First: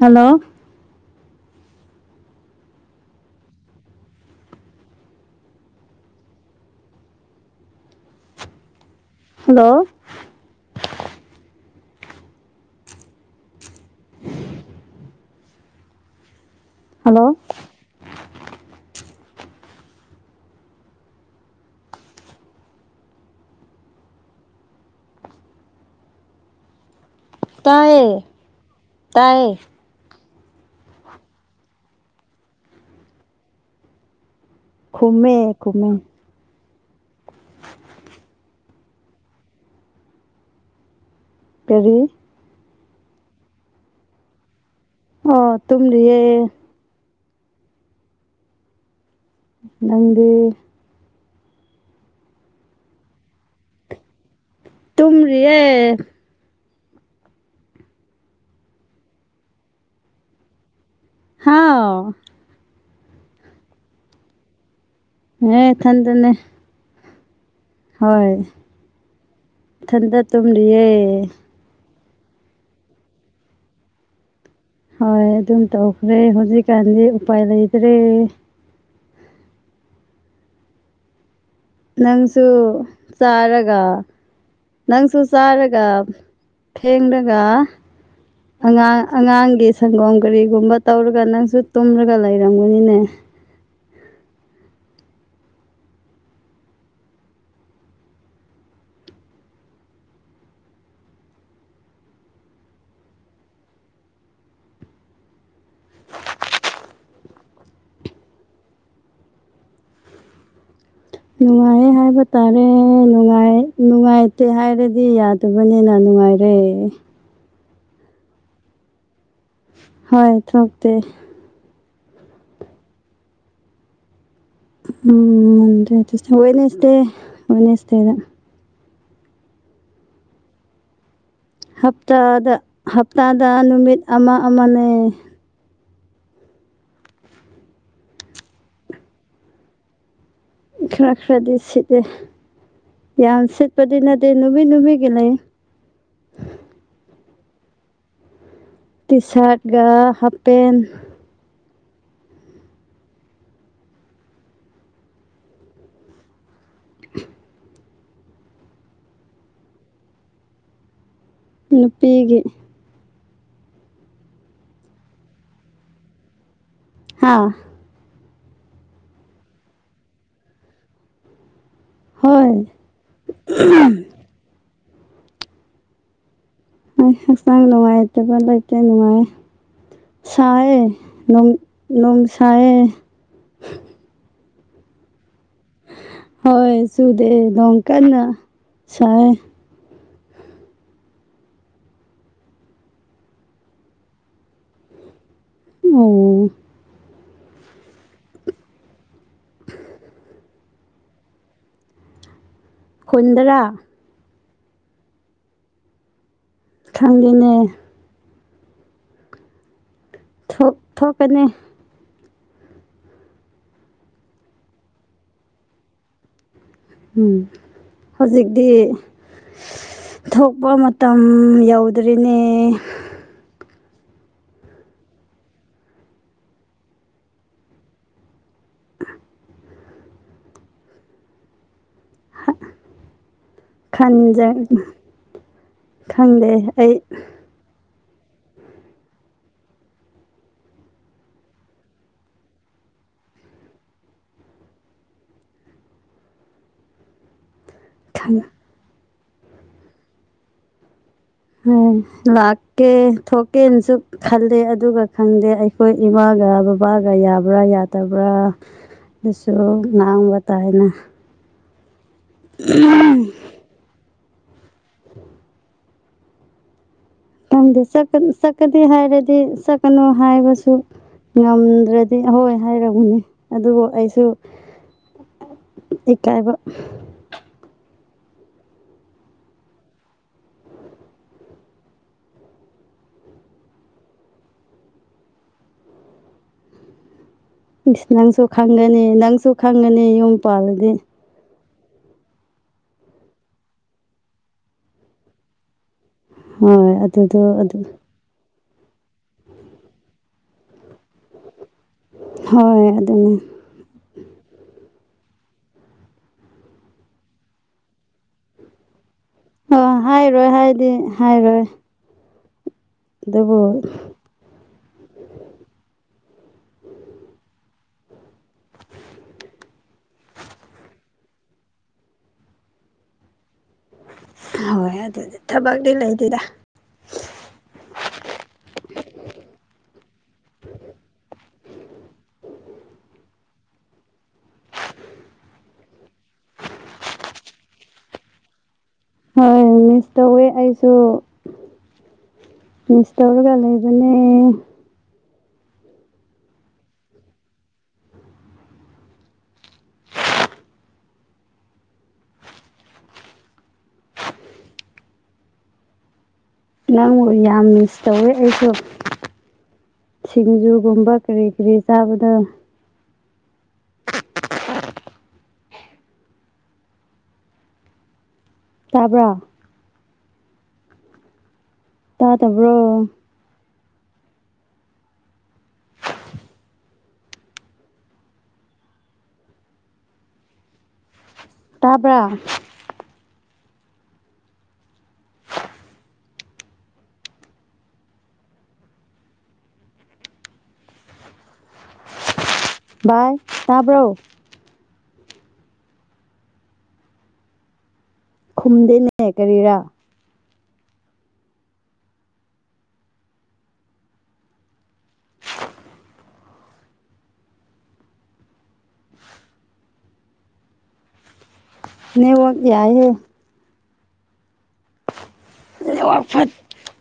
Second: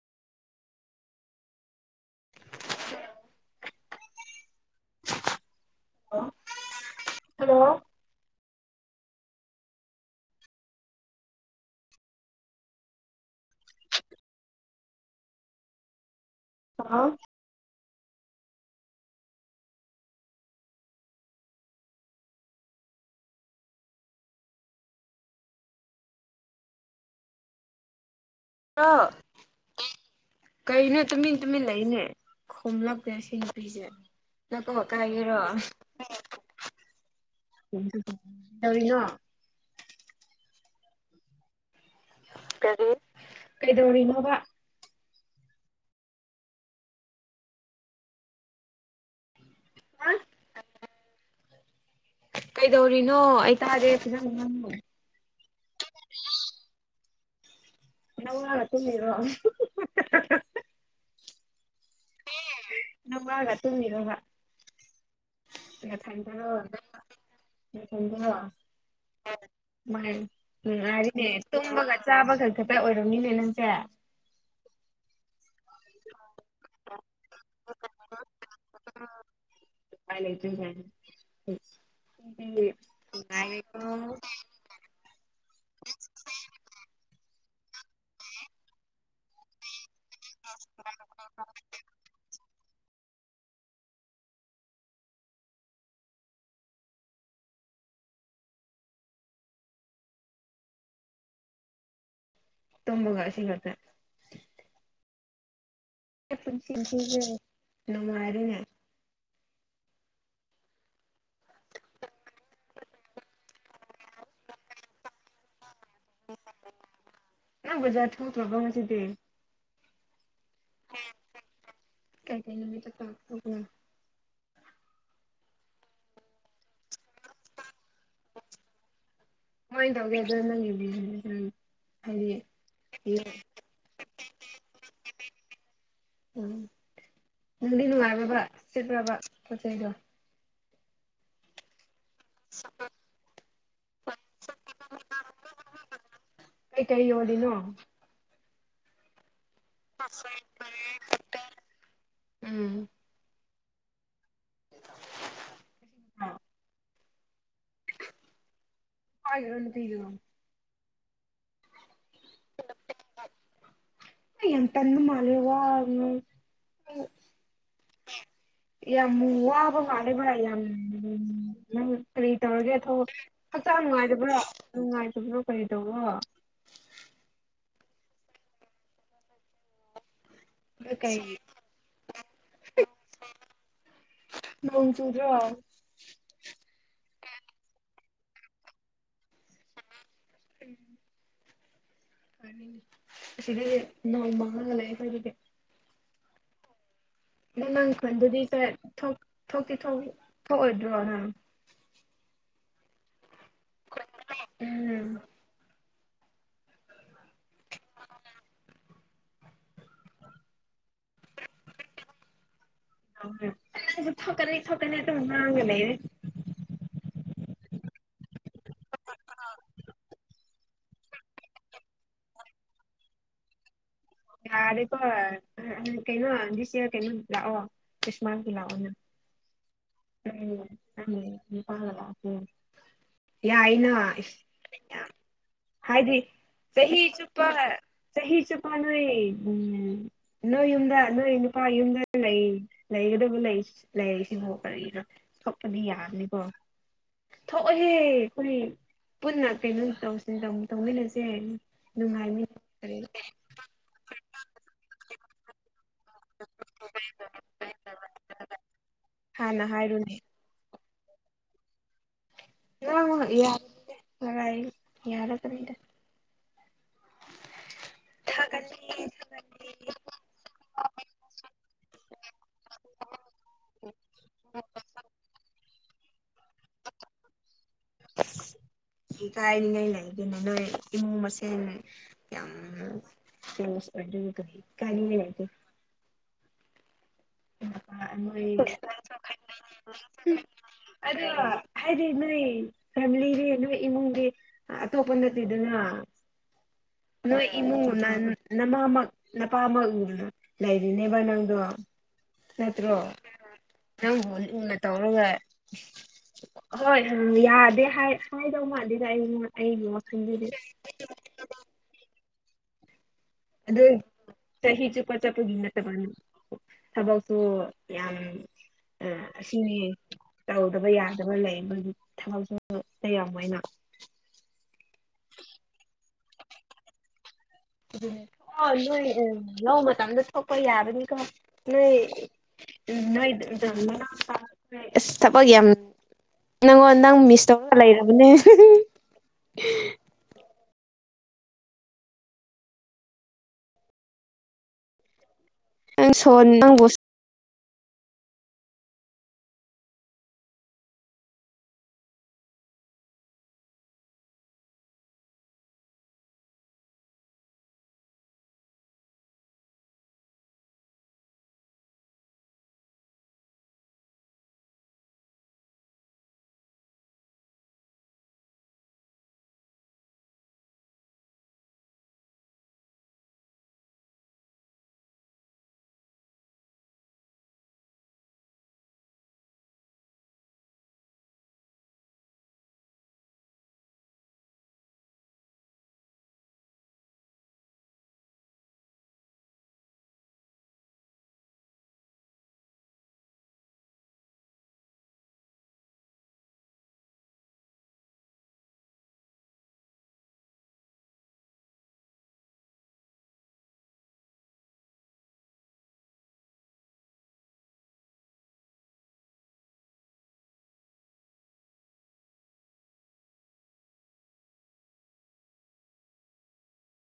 hello [inaudible] [unintelligible] hello hello [inaudible] hello [unintelligible] ꯇꯥꯏꯌꯦ [unintelligible] ꯇꯥꯏꯌꯦ ꯀꯩꯅꯣ ꯇꯨꯃꯤꯟ ꯇꯨꯃꯤꯟ ꯂꯩꯅꯦ ꯈꯨꯝꯂꯛꯇꯦ ꯁꯤ ꯅꯨꯄꯤꯁꯦ ꯅ ꯀꯣꯛ ꯀꯥꯏꯒꯦꯔꯣ ꯈꯨꯝꯃꯦ ꯈꯨꯝꯃꯦ [unintelligible] ꯀꯔꯤꯅꯣ ꯀꯔꯤ ꯀꯔꯤ ꯀꯩꯗꯧꯔꯤꯅꯣꯕꯥ ꯑꯣ ꯇꯨꯝꯂꯤꯌꯦ ꯅꯪꯗꯤ ꯀꯩꯗꯧꯔꯤꯅꯣ ꯑꯩ ꯇꯥꯗꯦ ꯐꯖꯅ ꯅꯪꯕꯨ ꯇꯨꯝꯔꯤꯌꯦ [unintelligible] ꯍꯥꯎ [unintelligible] ꯑꯦ ꯏꯊꯟꯗꯅꯦ [unintelligible] ꯍꯣꯏ ꯏꯊꯟꯇ ꯇꯨꯝꯔꯤꯌꯦ ꯇꯨꯝꯕꯒ ꯆꯥꯕꯒ ꯈꯛꯇ ꯑꯣꯏꯔꯝꯅꯤꯅꯦ ꯅꯪꯁꯦ ꯍꯣꯏ ꯑꯗꯨꯝ ꯇꯧꯈ꯭ꯔꯦ ꯍꯧꯖꯤꯛꯀꯥꯟꯗꯤ ꯎꯄꯥꯏ ꯂꯩꯇ꯭ꯔꯦ ꯎꯝ ꯎꯄꯥꯏ ꯂꯩꯇ꯭ꯔꯦꯅꯦ ꯎꯝ ꯅꯪꯁꯨ ꯃꯤꯗꯤ ꯆꯥꯔꯒ ꯅꯨꯉꯥꯏꯔꯦꯀꯣ ꯅꯪꯁꯨ ꯆꯥꯔꯒ ꯐꯦꯡꯂꯒ ꯑꯉꯥꯡ ꯑꯉꯥꯡꯒꯤ ꯁꯪꯒꯣꯝ ꯀꯔꯤꯒꯨꯝꯕ ꯇꯧꯔꯒ ꯅꯪꯁꯨ ꯇꯨꯝꯂꯒ ꯂꯩꯔꯝꯒꯅꯤꯅꯦ ꯇꯨꯝꯕꯒ ꯑꯁꯤꯉꯥꯛꯇ ꯑꯩ ꯄꯨꯟꯁꯤ [unintelligible] ꯅꯨꯉꯥꯏꯔꯦꯅꯦ ꯅꯨꯡꯉꯥꯏꯌꯦ ꯍꯥꯏꯕ ꯇꯥꯔꯦ ꯅꯨꯡꯉꯥꯏ ꯅꯨꯡꯉꯥꯏꯇꯦ ꯍꯥꯏꯔꯥꯗꯤ ꯌꯥ [unintelligible] ꯅꯨꯡꯉꯥꯏꯔꯦ ꯅꯪ ꯕꯖꯥꯔ ꯊꯣꯛꯇ꯭ꯔꯕ꯭ꯔꯥ ꯉꯁꯤꯗꯤ ꯍꯥꯏ ꯊꯣꯛꯇꯦ ꯀꯩ ꯀꯩ ꯅꯨꯃꯤꯠꯇ [unintelligible] [inaudible] ꯎꯝ ꯃꯟꯗꯦ ꯇꯨꯢꯗꯦ ꯋꯥꯏꯅꯁꯗꯦ ꯋꯥꯏꯅꯁꯗꯦꯗ [unintelligible] ꯍꯞꯇꯥꯗ ꯍꯞꯇꯥꯗ ꯅꯨꯃꯤꯠ ꯑꯃꯥ ꯑꯃꯥꯅꯦ ꯎꯝ ꯅꯨꯡꯗꯤ ꯅꯨꯡꯉꯥꯏꯕ꯭ꯔꯥꯕ ꯁꯤꯠꯄ꯭ꯔꯥꯕ ꯄꯣꯠ ꯆꯩꯗꯣ ꯈ꯭ꯔ ꯈ꯭ꯔꯗꯤ ꯁꯤꯠꯂꯦ ꯌꯥꯝ ꯁꯤꯠꯄꯗꯤ ꯅꯠꯇꯦ ꯅꯨꯃꯤꯠ ꯅꯨꯃꯤꯠꯒꯤ ꯂꯩꯌꯦ ꯀꯩ ꯀꯩ ꯌꯣꯜꯂꯤꯅꯣ ꯇꯤꯁꯥꯠꯒꯥ ꯍꯥꯞꯄꯦꯟ [inaudible] ꯎꯝ [inaudible] [unintelligible] [inaudible] ꯅꯨꯄꯤꯒꯤ ꯑꯩ ꯌꯥꯝ ꯇꯟꯕ ꯃꯥꯜꯂꯦ [unintelligible] ꯍꯥ ꯌꯥꯝ ꯋꯥꯕ ꯃꯥꯜꯂꯦꯕ ꯌꯥꯝ ꯀꯔꯤ ꯍꯣꯏ ꯇꯧꯔꯒꯦ ꯊꯧ ꯍꯛꯆꯥꯡ ꯅꯨꯡꯉꯥꯏꯇꯕ꯭ꯔꯣ ꯅꯨꯡꯉꯥꯏꯇꯕ꯭ꯔꯣ ꯀꯔꯤ ꯇꯧꯕꯔꯣ [inaudible] ꯍꯛꯆꯥꯡ ꯅꯨꯡꯉꯥꯏꯇꯕ ꯂꯩꯇꯦ ꯅꯨꯡꯉꯥꯏ ꯁꯥꯢꯌꯦ ꯅꯣꯡ ꯅꯣꯡ ꯁꯥꯢꯌꯦ ꯅꯣꯡ ꯆꯨꯗ꯭ꯔꯣ ꯍꯣꯏ ꯆꯨꯗꯦ ꯅꯣꯡ ꯀꯟꯅ ꯁꯥꯏꯌꯦ [inaudible] [inaudible] ꯁꯤꯗꯤ ꯅꯣꯡ ꯃꯥꯡꯉꯒ ꯂꯩ ꯑꯩꯈꯣꯢꯒꯤꯗꯤ [unintelligible] [inaudible] [unintelligible] ꯊꯣꯛ ꯊꯣꯛꯇꯤ ꯊꯣꯛ ꯊꯣꯛꯑꯣꯢꯗ꯭ꯔꯣ ꯅꯪ ꯈꯨꯟꯗꯔꯥ ꯎꯝ ꯈꯪꯗꯦꯅꯦ [inaudible] ꯊꯣꯛ ꯊꯣꯛꯀꯥꯅꯤ [inaudible] ꯊꯣꯛꯀꯅꯤ ꯊꯣꯛꯀꯅꯤ ꯑꯗꯨꯝ ꯉꯥꯡꯉꯥꯂꯩ ꯎꯝ ꯍꯧꯖꯤꯛꯇꯤ ꯊꯣꯛꯄꯥ ꯃꯇꯝ ꯌꯧꯗ꯭ꯔꯤꯅꯦ ꯌꯥꯔꯦꯀꯣ ꯀꯩꯅꯣ ꯗꯤꯁ ꯌꯔ ꯀꯩꯅꯣ ꯂꯥꯛꯑꯣ ꯈꯤꯁꯃꯥꯁꯀꯤ ꯂꯥꯛꯑꯣꯅꯦ ꯎꯝ ꯎꯝ [unintelligible] [inaudible] ꯌꯥꯏꯅ ꯈꯟꯖ ꯢꯁ ꯍꯥꯏꯗꯤ ꯈꯪꯗꯦ ꯑꯩ ꯆꯍꯤ ꯆꯨꯞ ꯄꯥ ꯆꯍꯤ ꯆꯨꯞꯄ ꯅꯣꯢ ꯎꯝ ꯅꯣꯏ ꯌꯨꯝꯗ ꯅꯣꯏ ꯅꯨꯄꯥꯒꯤ ꯌꯨꯝꯗ ꯂꯩ ꯂꯩꯒꯗꯕ ꯂꯩꯔꯤꯁꯤꯕꯨ ꯀꯔꯤꯅꯣ ꯊꯣꯛꯄꯗꯤ ꯌꯥꯕꯅꯤꯀꯣ ꯊꯣꯛꯑꯣꯍꯦ ꯈꯪ [unintelligible] ꯄꯨꯟꯅ ꯀꯩꯅꯣ ꯇꯧꯁ [inaudible] ꯇꯧꯃꯤꯟꯅꯁꯦ ꯅꯨꯡꯉꯥꯏꯃꯤꯟ [inaudible] ꯇꯦꯟꯁꯨ ꯈꯜꯂꯦ ꯑꯗꯨꯒ ꯈꯪꯗꯦ ꯑꯩ ꯑꯩꯈꯣꯏ ꯏꯃꯥꯒ ꯕꯕꯥꯒ ꯌꯥꯕ꯭ꯔꯥ ꯌꯥꯗꯕ꯭ꯔꯥ ꯑꯗꯨꯁꯨ ꯉꯥꯡꯕ ꯇꯥꯔꯦꯅ [unintelligible] ꯇꯝꯗ ꯆꯠꯀꯅꯨ ꯆꯠꯀꯅꯤ ꯍꯥꯏꯔꯗꯤ ꯆꯠꯀꯅꯨ ꯍꯥꯏꯕꯁꯨ ꯉꯝꯗ꯭ꯔꯗꯤ ꯑꯍꯣꯏ ꯍꯥꯏꯔꯕꯅꯦ ꯑꯗꯨꯕꯨ ꯑꯩꯁꯨ ꯏꯀꯥꯏꯕ ꯏꯀꯥꯏꯔꯤꯉꯩ ꯂꯩꯒꯤꯅꯦ ꯅꯣꯏ ꯏꯃꯨꯡ ꯃꯁꯦꯟ ꯌꯥꯝ ꯀ꯭ꯂꯣꯁ ꯑꯣꯢꯗꯣꯢꯅꯦꯀꯣ ꯢꯀꯥꯢꯅꯤꯡꯉꯥꯢ ꯂꯩꯇꯦ ꯏꯁ ꯅꯪꯁꯨ ꯈꯪꯒꯅꯤ ꯅꯪꯁꯨ ꯈꯪꯒꯅꯤ ꯌꯨꯝ ꯄꯥꯜꯂꯗꯤ ꯍꯥꯏꯗꯤ ꯅꯣꯏ ꯐꯦꯃꯤꯂꯤꯒꯤ ꯅꯣꯏ ꯏꯃꯨꯡꯒꯤ ꯑꯇꯣꯞꯄ ꯅꯠꯇꯦꯗꯅ ꯍꯣꯏ ꯑꯗꯨꯗꯣ ꯅꯣꯏ ꯑꯗꯨ ꯏꯃꯨꯡ ꯅꯥꯟ ꯅꯃꯥꯃꯛ ꯅꯄꯥꯃꯛ ꯂꯩꯔꯤꯅꯦꯕ ꯅꯪꯗꯣ ꯍꯣꯏ ꯅꯠꯇ꯭ꯔꯣ ꯑꯗꯨꯅꯤ ꯅꯪꯕꯨ ꯂꯨꯅ ꯇꯧꯔꯒ ꯍꯣꯏ ꯌꯥꯗꯦ ꯍꯥꯏꯗꯧ ꯃꯥꯟꯗꯦꯗ ꯑꯩ ꯑꯣ ꯍꯥꯏꯔꯣꯏ ꯍꯥꯏꯗꯤ ꯍꯥꯏꯔꯣꯏ ꯑꯗꯨꯕꯨ ꯑꯗꯨ ꯆꯍꯤ ꯆꯨꯞꯄ ꯆꯠꯄꯒꯤ ꯅꯠꯇꯕ ꯊꯕꯛꯁꯨ ꯌꯥꯝ ꯑꯁꯤꯅꯤ ꯇꯧꯗꯕ ꯌꯥꯏ ꯗꯕ ꯂꯩ ꯃꯣꯏꯗꯤ ꯊꯕꯛ [unintelligible] ꯌꯥꯝꯃꯣꯏꯅ ꯍꯣꯏ ꯑꯗꯨꯗꯤ ꯊꯕꯛꯇꯤ ꯂꯩꯇꯦꯗ [unintelligible] ꯑꯣ ꯅꯣꯏ ꯂꯧꯃꯇꯝꯗ ꯊꯣꯛꯄ ꯌꯥꯕꯅꯤꯀꯣ ꯅꯣꯏ ꯎꯝ ꯅꯣꯏ [unintelligible] ꯏꯁ ꯊꯕꯀ ꯌꯥꯝ ꯅꯪꯉꯣꯟ ꯅꯪ ꯃꯤꯁ ꯇꯧꯔꯒ ꯂꯩꯔꯕꯅꯦ ꯍꯣꯏ ꯇꯧꯋꯦ ꯑꯩꯁꯨ ꯃꯤꯁ ꯇꯧꯔꯒ ꯂꯩꯕꯅꯦ [unintelligible] ꯅꯪꯕꯨ ꯌꯥꯝ ꯃꯤꯁ ꯇꯧꯋꯦ ꯑꯩꯁꯨ ꯁꯤꯡꯖꯨꯒꯨꯝꯕ ꯀꯔꯤ ꯀꯔꯤ ꯆꯥꯕꯗ ꯇꯥꯕ꯭ꯔꯥ ꯇꯥꯗꯕ꯭ꯔꯣ ꯇꯥꯕꯔ ꯚꯥꯏ ꯇꯥꯕ꯭ꯔꯣ ꯈꯨꯝꯗꯦꯅꯦ ꯀꯔꯤꯔꯥ ꯅꯦꯠꯋꯥꯛ ꯌꯥꯏꯍꯦ ꯅꯦꯋꯥꯛ ꯐꯠ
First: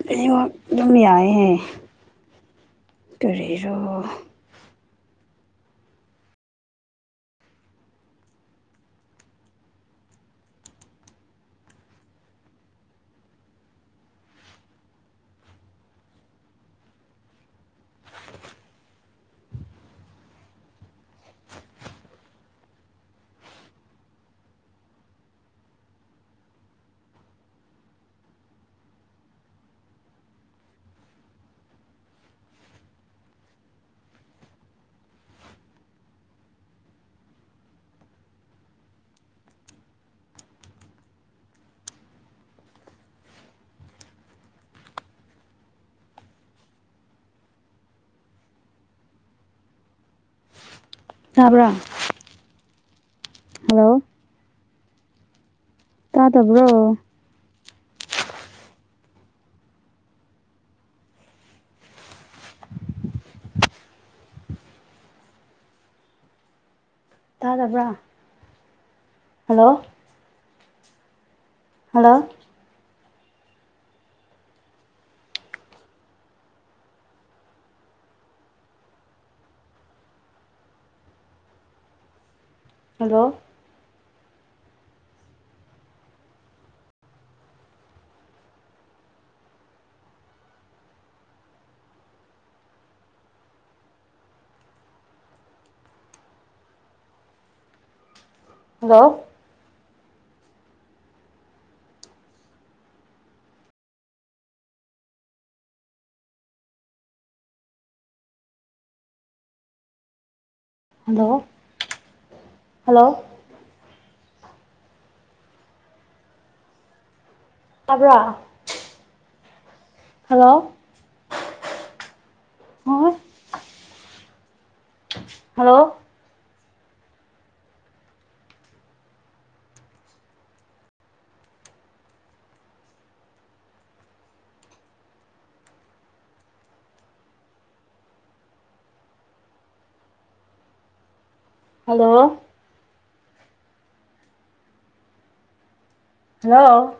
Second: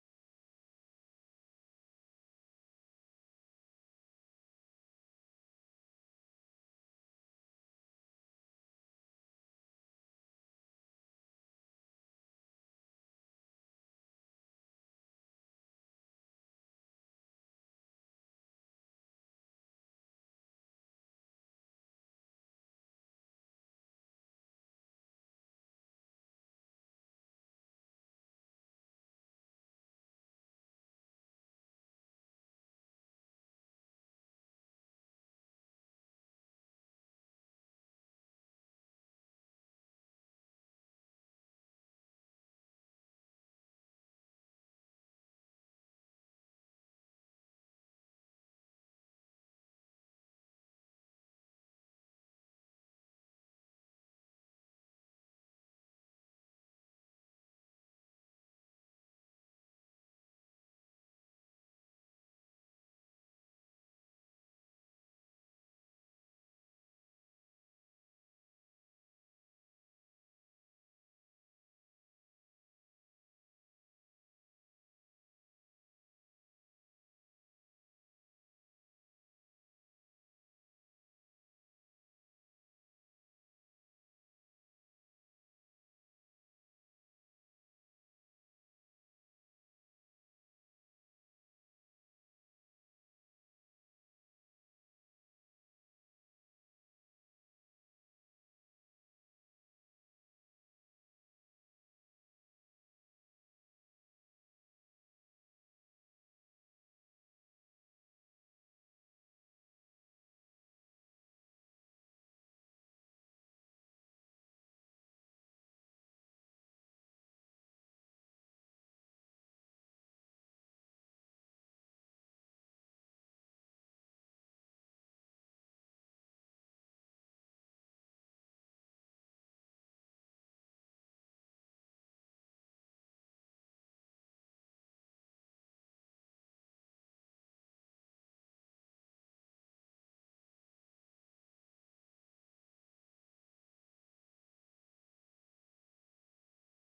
ꯂꯩꯋꯥꯛ ꯑꯗꯨꯝ ꯌꯥꯏꯍꯦ ꯀꯔꯤꯔꯣ ꯇꯥꯕ꯭ꯔ ꯍꯜꯂꯣ ꯇꯥꯗꯕ꯭ꯔꯣ ꯇꯥꯗꯕ꯭ꯔꯥ hello hello hello hello hello hello ꯇꯥꯕ꯭ꯔꯣ ꯍꯜꯂꯣ ꯍꯣꯏ ꯍꯜꯂꯣ ꯍꯜꯂꯣ ꯍꯜꯂꯣ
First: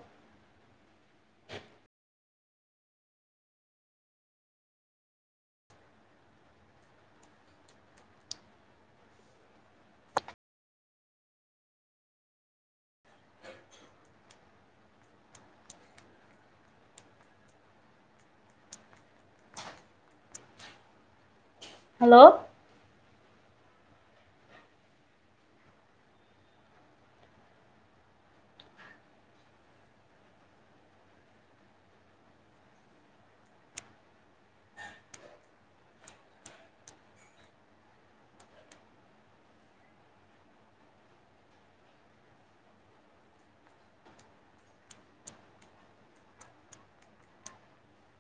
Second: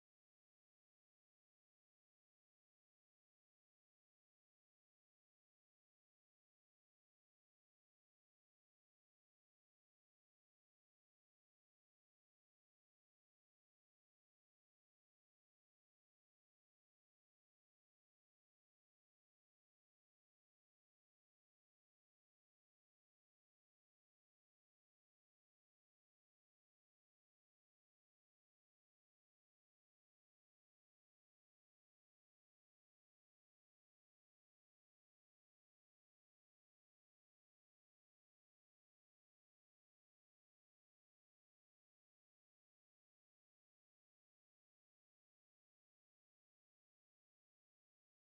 ꯍꯜꯂꯣ